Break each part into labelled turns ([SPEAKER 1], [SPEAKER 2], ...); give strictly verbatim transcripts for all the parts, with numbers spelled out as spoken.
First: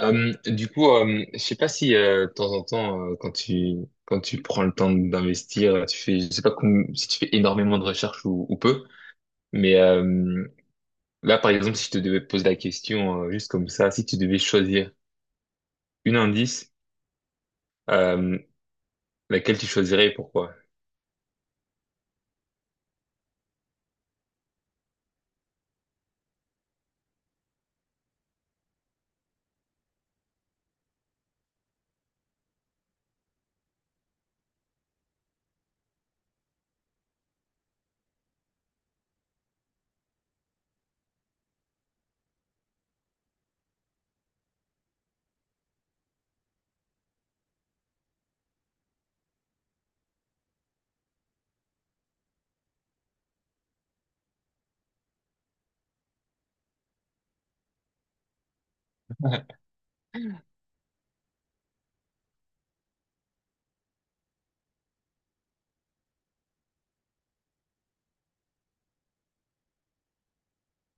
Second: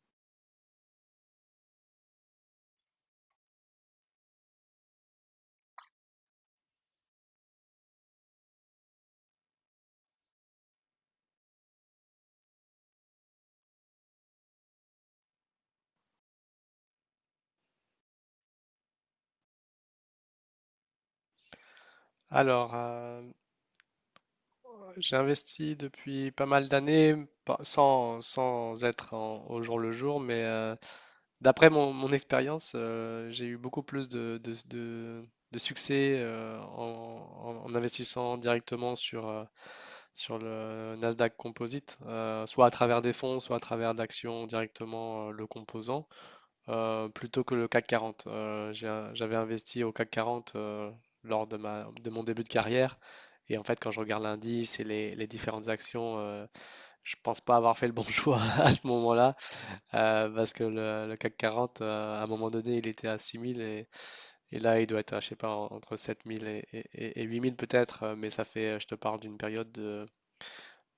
[SPEAKER 1] Euh, du coup, euh, je sais pas si euh, de temps en temps, euh, quand tu quand tu prends le temps d'investir, tu fais, je sais pas com- si tu fais énormément de recherches ou, ou peu, mais euh, là, par exemple, si je te devais poser la question euh, juste comme ça, si tu devais choisir une indice, euh, laquelle tu choisirais et pourquoi?
[SPEAKER 2] Alors, euh, j'ai investi depuis pas mal d'années, pas- sans, sans être en- au jour le jour, mais euh, d'après mon, mon expérience, euh, j'ai eu beaucoup plus de, de- de- de succès euh, en, en- en investissant directement sur, euh, sur le Nasdaq Composite, euh, soit à travers des fonds, soit à travers d'actions directement, euh, le composant, euh, plutôt que le C A C quarante. Euh, j'ai un- j'avais investi au C A C quarante, euh, lors de ma, de mon début de carrière. Et en fait, quand je regarde l'indice et les, les différentes actions, euh, je pense pas avoir fait le bon choix à ce moment-là, euh, parce que le, le C A C quarante, euh, à un moment donné, il était à six mille et, et là, il doit être à, je sais pas, en- entre sept mille et, et, et- et huit mille peut-être, euh, mais ça fait, euh, je te parle d'une période de,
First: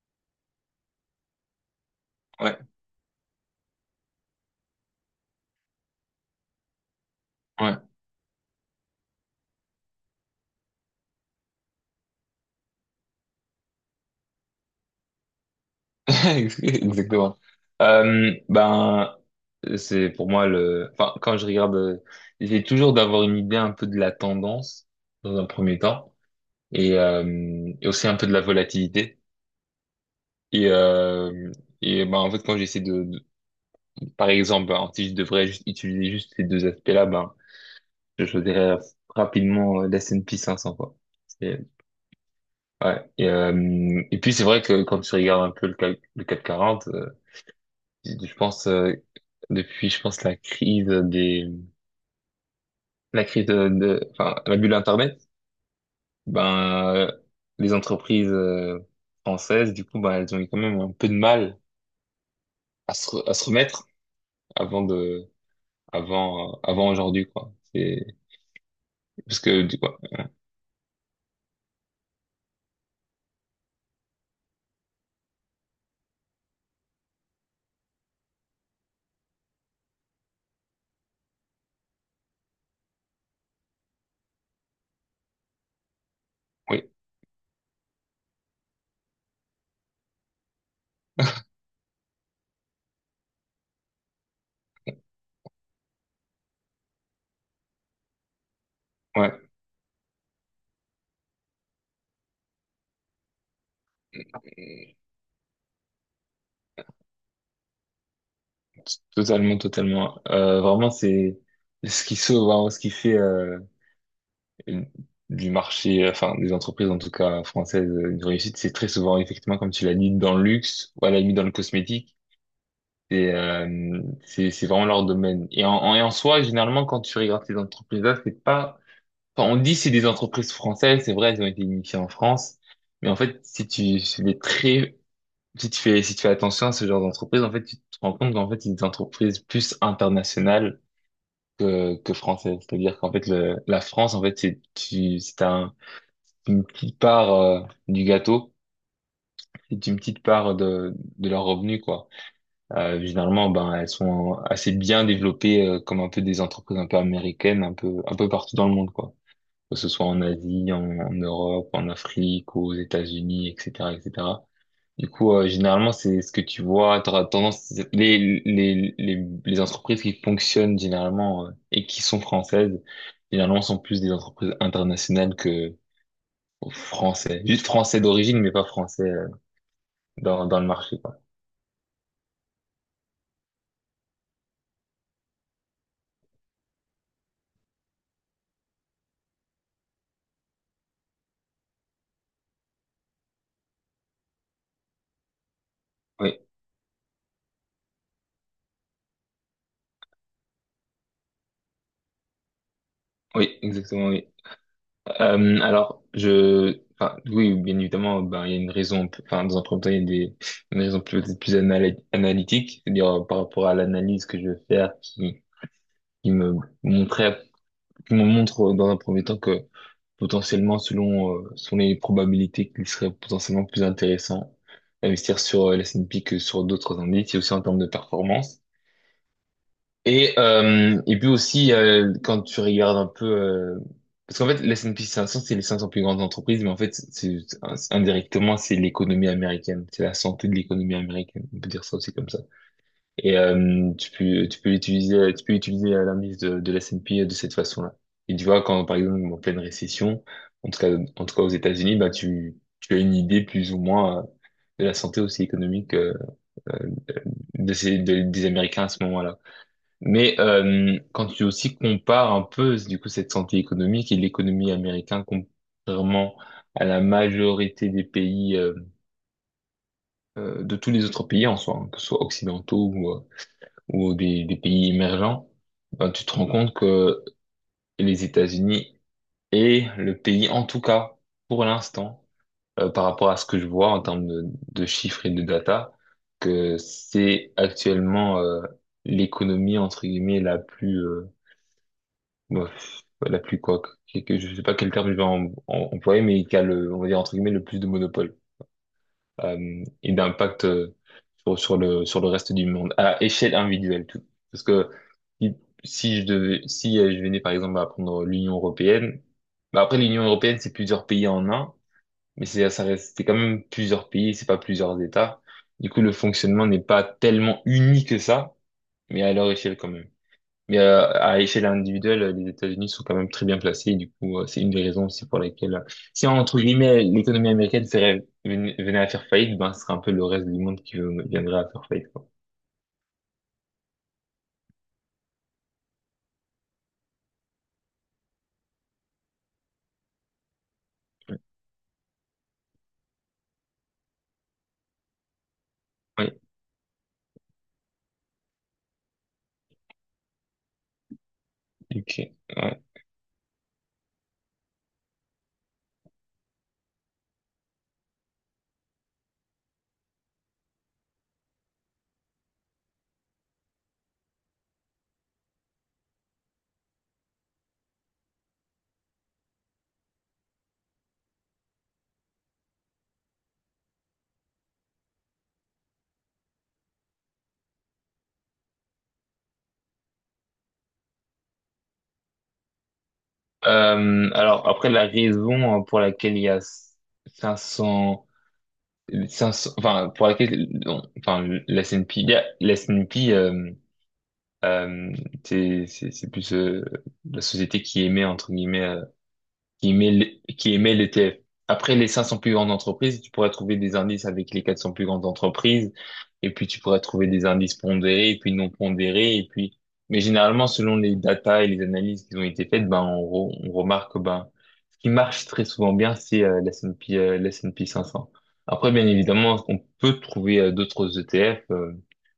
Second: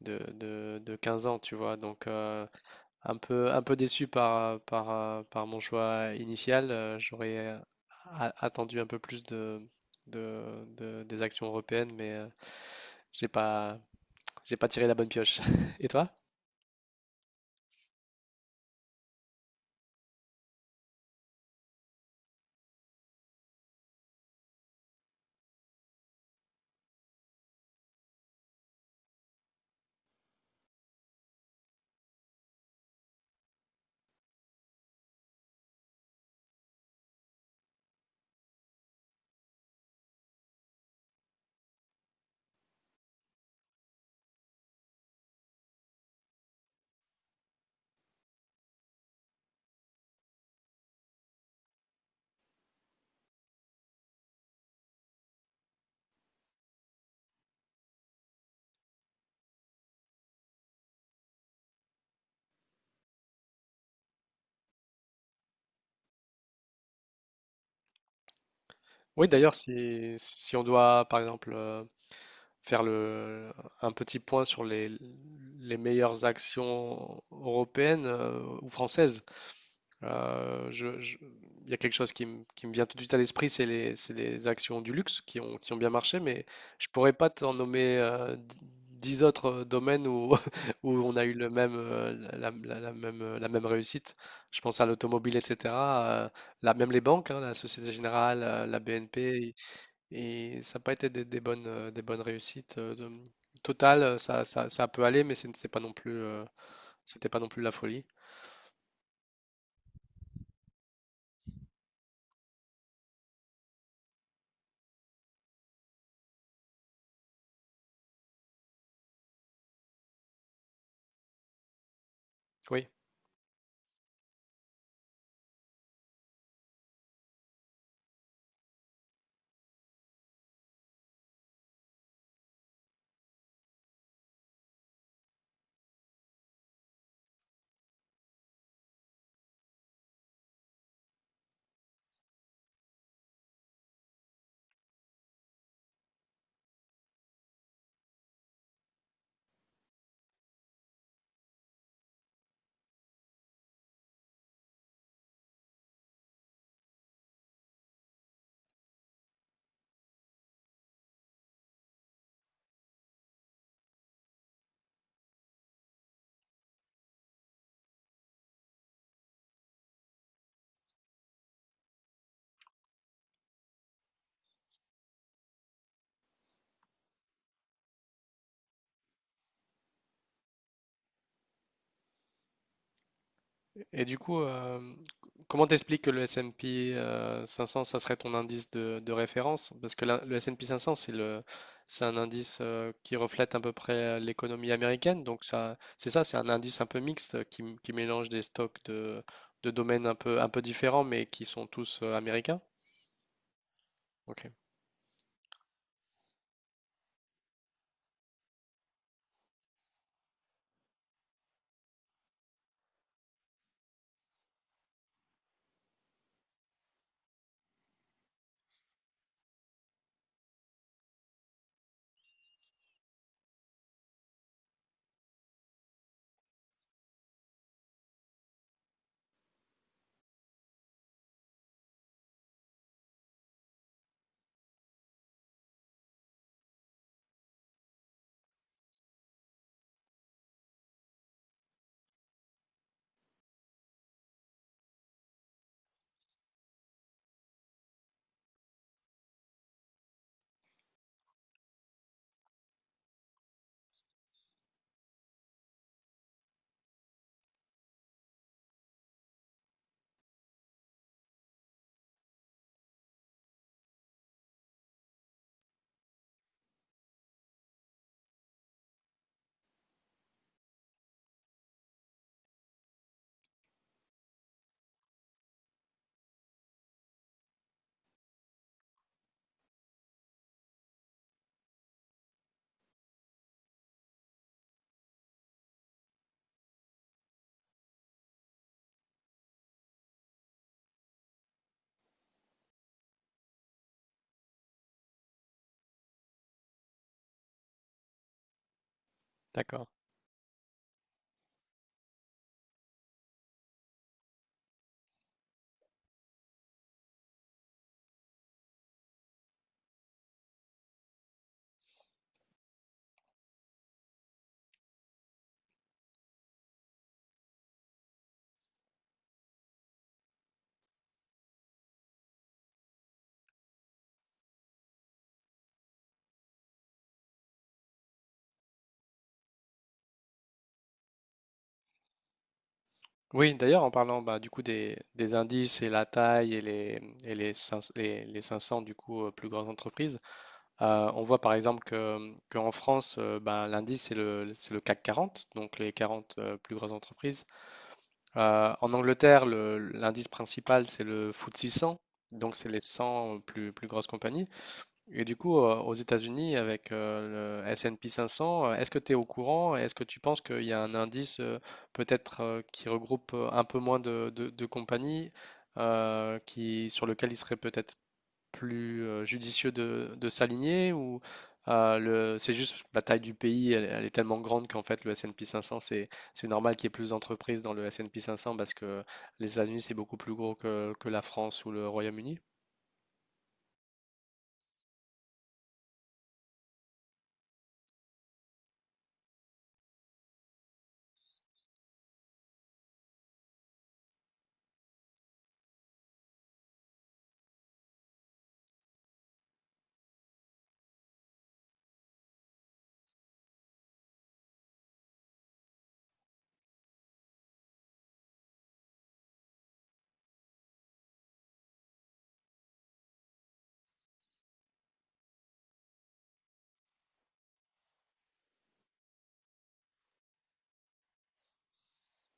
[SPEAKER 2] de, de, de quinze ans, tu vois. Donc, euh,
[SPEAKER 1] Ouais,
[SPEAKER 2] un peu, un peu déçu par, par, euh, par mon choix initial. Euh, J'aurais euh,
[SPEAKER 1] ouais,
[SPEAKER 2] a- attendu un peu plus de, de, de- des actions européennes, mais euh, j'ai pas, j'ai pas tiré la bonne pioche. Et toi?
[SPEAKER 1] ouais. Exactement. Euh, ben, c'est pour moi le. Enfin, quand je regarde, euh, j'essaie toujours d'avoir une idée un peu de la tendance dans un premier temps. et, euh, et aussi un peu de la volatilité. Et, euh, et ben, en fait, quand j'essaie de, de- par exemple, ben, si je devrais juste utiliser juste ces deux aspects-là, ben, je choisirais rapidement l'S and P cinq cents, quoi. C'est- Et, euh, et puis, c'est vrai que quand tu regardes un peu le, cal- le CAC quarante, euh, je pense, euh, depuis, je pense, la crise des, la crise de, de- enfin, la bulle Internet, ben, euh, les entreprises, euh, françaises, du coup, ben, elles ont eu quand même un peu de mal à se, re- à se remettre avant de avant euh, avant aujourd'hui quoi. C'est
[SPEAKER 2] Oui,
[SPEAKER 1] parce
[SPEAKER 2] d'ailleurs,
[SPEAKER 1] que du coup,
[SPEAKER 2] si, si on doit, par exemple, euh, faire le, un petit point sur les, les meilleures actions européennes, euh, ou françaises. Euh, je- je- Il y a quelque chose qui, me qui me vient tout de suite à l'esprit, c'est les, c'est les actions du luxe qui ont, qui ont bien marché, mais je
[SPEAKER 1] oui.
[SPEAKER 2] pourrais pas t'en nommer euh, d- dix autres euh, domaines où, où on a eu le même, euh, la, la- la même, la même réussite. Je pense à l'automobile, et cetera euh, là, même les banques, hein, la Société Générale, euh, la
[SPEAKER 1] Ouais,
[SPEAKER 2] B N P, et ça n'a pas été des, des bonnes, euh, des bonnes réussites. euh, de- Total, euh, ça, ça, ça peut aller, mais ce n'était pas non plus, euh, c'était pas non plus la folie.
[SPEAKER 1] totalement, totalement. Euh, vraiment, c'est ce qui sauve, vraiment, ce qui fait euh, du marché, enfin des entreprises en tout cas françaises, euh, une réussite, c'est très souvent effectivement comme tu l'as dit dans le luxe ou à la limite dans le cosmétique.
[SPEAKER 2] Oui.
[SPEAKER 1] C'est euh, c'est c'est vraiment leur domaine. Et en, en- et en soi, généralement, quand tu regardes ces entreprises-là, c'est pas. Enfin, on dit c'est des entreprises françaises, c'est vrai, elles ont été initiées en France, mais en fait, si tu fais très, si tu fais, si tu fais attention à ce genre d'entreprise, en fait, tu te rends compte qu'en fait, c'est des entreprises plus internationales que, que françaises. C'est-à-dire qu'en fait, le, la France, en fait, c'est, tu, c'est un, une petite part euh, du gâteau. C'est une petite part de, de leurs revenus, quoi. Euh, généralement, ben, elles sont assez bien développées, euh, comme un peu des entreprises un peu américaines, un peu, un peu partout dans le monde, quoi. Que ce soit en Asie, en, en Europe, en Afrique, aux États-Unis, et cetera, et cetera. Du coup, euh, généralement, c'est ce que tu vois, t'auras tendance, les, les, les, les entreprises qui fonctionnent généralement euh, et qui sont françaises, généralement sont plus des entreprises internationales que français. Juste français d'origine, mais pas français euh, dans, dans le marché, quoi.
[SPEAKER 2] Et du coup, euh, comment t'expliques que le S et P euh, cinq cents, ça serait ton indice de, de référence? Parce que la- le S et P cinq cents, c'est le, c'est un indice, euh, qui reflète à peu près l'économie américaine. Donc ça, c'est ça, c'est
[SPEAKER 1] Oui,
[SPEAKER 2] un indice un peu mixte, euh, qui, m- qui mélange des stocks de, de domaines un peu, un peu différents, mais qui sont tous euh, américains.
[SPEAKER 1] oui, exactement, oui.
[SPEAKER 2] Ok,
[SPEAKER 1] Euh, alors, je, enfin, oui, bien évidemment, ben, il y a une raison, enfin, dans un premier temps, il y a des, une raison plus, plus anal- analytique, c'est-à-dire, euh, par rapport à l'analyse que je veux faire, qui, qui me montrait, qui me montre, euh, dans un premier temps que potentiellement, selon, euh, selon les probabilités, qu'il serait potentiellement plus intéressant d'investir sur euh, l'S et P que sur d'autres indices, et aussi en termes de performance. Et, euh, et puis aussi, euh, quand tu regardes un peu... euh, parce qu'en fait, l'S and P cinq cents, c'est les cinq cents plus grandes entreprises, mais en fait, c'est c'est- indirectement, c'est l'économie américaine. C'est la santé de l'économie américaine. On peut dire ça aussi comme ça. Et euh, tu peux, tu peux utiliser, tu peux utiliser l'indice de, de l'S and P de cette façon-là. Et tu vois, quand, par exemple, en pleine récession, en tout cas, en tout cas aux États-Unis, bah, tu, tu as une idée plus ou moins euh, de la santé aussi économique euh, de ces, de- des Américains à ce moment-là. Mais euh, quand tu aussi compares un peu du coup cette santé économique et l'économie américaine contrairement à la majorité des pays, euh, euh, de tous les autres pays en soi, hein, que ce soit occidentaux ou, euh, ou des, des pays émergents, ben, tu te rends compte que les États-Unis est le pays en tout cas pour l'instant euh, par rapport à ce que je vois en termes de, de chiffres et de data, que c'est actuellement euh, l'économie entre guillemets la plus, euh, bah, la plus quoi, que, que- je sais pas quel terme je vais em- em- employer, mais qui a le, on va dire entre guillemets, le plus de monopole euh,
[SPEAKER 2] d'accord.
[SPEAKER 1] et d'impact euh, sur, sur le sur le reste du monde à échelle individuelle tout. Parce que si, si je devais, si euh, je venais par exemple à prendre l'Union européenne, bah après l'Union européenne c'est plusieurs pays en un, mais c'est ça reste c'est quand même plusieurs pays, c'est pas plusieurs États. Du coup le fonctionnement n'est pas tellement uni que ça, mais à leur échelle quand même. Mais euh, à échelle individuelle, euh, les États-Unis sont quand même très bien placés. Et du coup, euh, c'est une des raisons aussi pour lesquelles, euh, si entre guillemets l'économie américaine serait, ven- venait à faire faillite, ben ce serait un peu le reste du monde qui euh, viendrait à faire faillite, quoi.
[SPEAKER 2] Oui, d'ailleurs, en parlant, bah, du coup, des, des indices et la taille, et les, et les, cinq cents, les- les cinq cents, du coup, euh, plus grandes entreprises. Euh, on voit par exemple que, qu'en France, euh, bah, l'indice, c'est le, c'est le C A C quarante, donc les
[SPEAKER 1] Oui,
[SPEAKER 2] quarante, euh, plus grosses entreprises. Euh, en Angleterre, le- l'indice principal, c'est le F T S E cent,
[SPEAKER 1] ok.
[SPEAKER 2] donc c'est les
[SPEAKER 1] Ouais.
[SPEAKER 2] cent plus, plus grosses compagnies. Et du coup, euh, aux États-Unis, avec euh, le S et P cinq cents, euh, est-ce que tu es au courant? Et est-ce que tu penses qu'il y a un indice, euh, peut-être, euh, qui regroupe euh, un peu moins de, de- de compagnies, euh, qui, sur lequel il serait peut-être plus euh, judicieux de, de s'aligner, ou euh, le, c'est juste la taille du pays, elle, elle est tellement grande qu'en fait le S P cinq cents, c'est, c'est normal qu'il y ait plus d'entreprises dans le S P cinq cents, parce que les États-Unis, c'est beaucoup plus gros que, que la France ou le Royaume-Uni.
[SPEAKER 1] Euh, alors après la raison, euh, pour laquelle il y a cinq cents, cinq cents enfin pour laquelle, non, enfin l'S and P, il y a- l'S et P, euh, euh, c'est c'est c'est plus, euh, la société qui émet entre guillemets euh, qui émet le- qui émet le l'E T F. Après les cinq cents plus grandes entreprises, tu pourrais trouver des indices avec les quatre cents plus grandes entreprises, et puis tu pourrais trouver des indices pondérés, et puis non pondérés, et puis. Mais généralement, selon les data et les analyses qui ont été faites, ben on, re- on remarque que ben ce qui marche très souvent bien, c'est euh, l'S and P euh, l'S and P cinq cents. Après, bien évidemment, on peut trouver euh, d'autres E T F, euh,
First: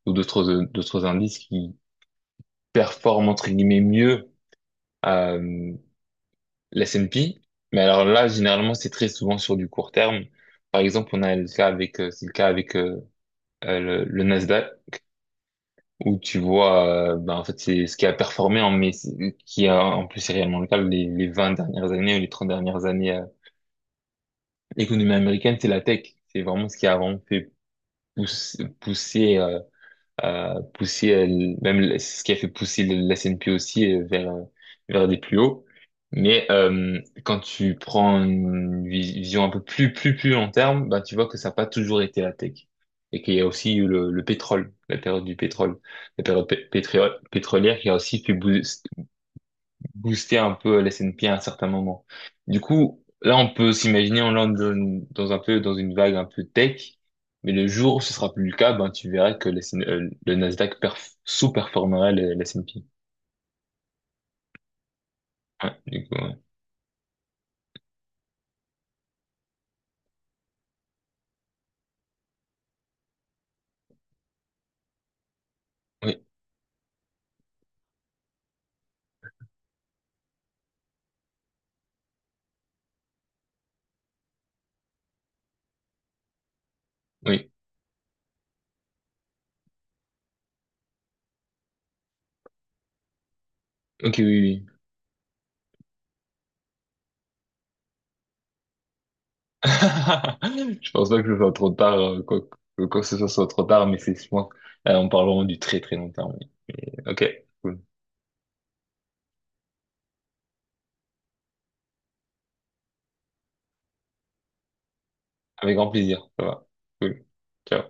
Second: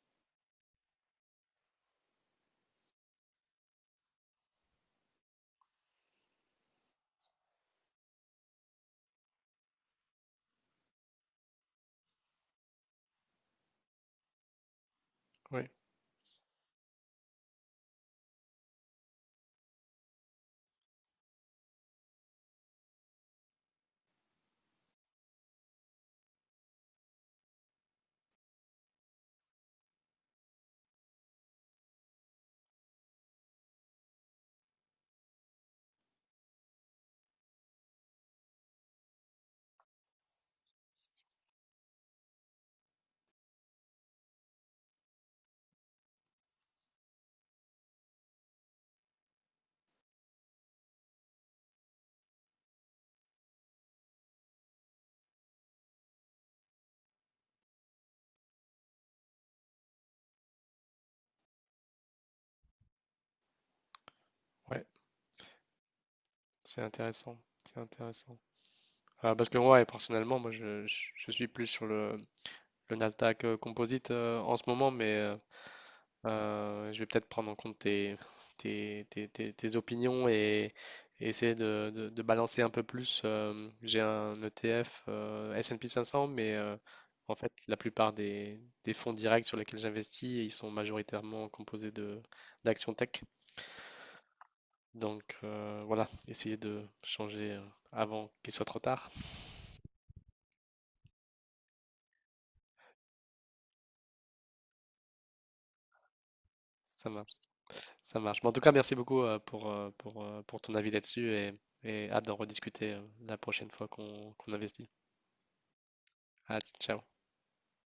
[SPEAKER 1] ou d'autres euh, d'autres indices qui performent entre guillemets mieux. Euh, L'S and P. Mais alors là, généralement, c'est très souvent sur du court terme. Par exemple, on a le cas avec, euh, c'est le cas avec euh, euh, le, le Nasdaq,
[SPEAKER 2] Oui,
[SPEAKER 1] où tu vois, euh, ben, en fait, c'est ce qui a performé, en, mais c'est- qui a, en plus, c'est réellement le cas, les, les vingt dernières années ou les trente dernières années, euh, l'économie américaine, c'est la tech. C'est vraiment ce qui a vraiment fait pousser pousser, euh, pousser euh, le- même le- c'est ce qui a fait pousser le- la C N P aussi, euh, vers euh, vers des plus hauts. Mais euh, quand tu prends une vis- vision un peu plus plus plus long terme, bah tu vois que ça n'a pas toujours été la tech et qu'il y a aussi eu le, le pétrole, la période du pétrole, la période pé- pétriole- pétrolière qui a aussi fait bou- booster un peu la S and P à un certain moment. Du coup, là, on peut s'imaginer, on lance dans, dans un peu, dans une vague un peu tech, mais le jour où ce sera plus le cas, ben, tu verras que la S et P, euh, le Nasdaq perf- sous-performera le, la S et P.
[SPEAKER 2] ouais,
[SPEAKER 1] Ouais, du coup, ouais.
[SPEAKER 2] c'est intéressant. C'est intéressant. Euh, parce que ouais, personnellement, moi, je, je- je suis plus sur le, le Nasdaq euh, Composite, euh, en ce moment, mais euh,
[SPEAKER 1] Oui,
[SPEAKER 2] euh, je vais peut-être prendre en compte tes, tes, tes- tes- tes opinions et, et essayer de, de- de balancer un peu plus. euh, j'ai un E T F, euh, S et P cinq cents, mais euh, en
[SPEAKER 1] oui.
[SPEAKER 2] fait, la plupart des, des fonds directs sur lesquels j'investis, ils sont majoritairement composés de d'actions tech.
[SPEAKER 1] Ok, oui, oui.
[SPEAKER 2] Donc, euh, voilà, essayer de changer euh, avant qu'il soit trop tard.
[SPEAKER 1] Je pense pas que ce soit trop tard, euh, quoi, que, quoi que ce soit, soit trop tard, mais c'est, je pense, euh, on parle vraiment du très très long terme.
[SPEAKER 2] Ça
[SPEAKER 1] Ok,
[SPEAKER 2] marche.
[SPEAKER 1] cool.
[SPEAKER 2] Ça marche. Mais en tout cas, merci beaucoup, euh, pour, euh, pour, euh, pour ton avis là-dessus et, et hâte d'en rediscuter euh, la prochaine fois qu'on qu'on investit.
[SPEAKER 1] Avec grand plaisir, ça
[SPEAKER 2] Ah,
[SPEAKER 1] va.
[SPEAKER 2] ciao.
[SPEAKER 1] Cool. Ciao.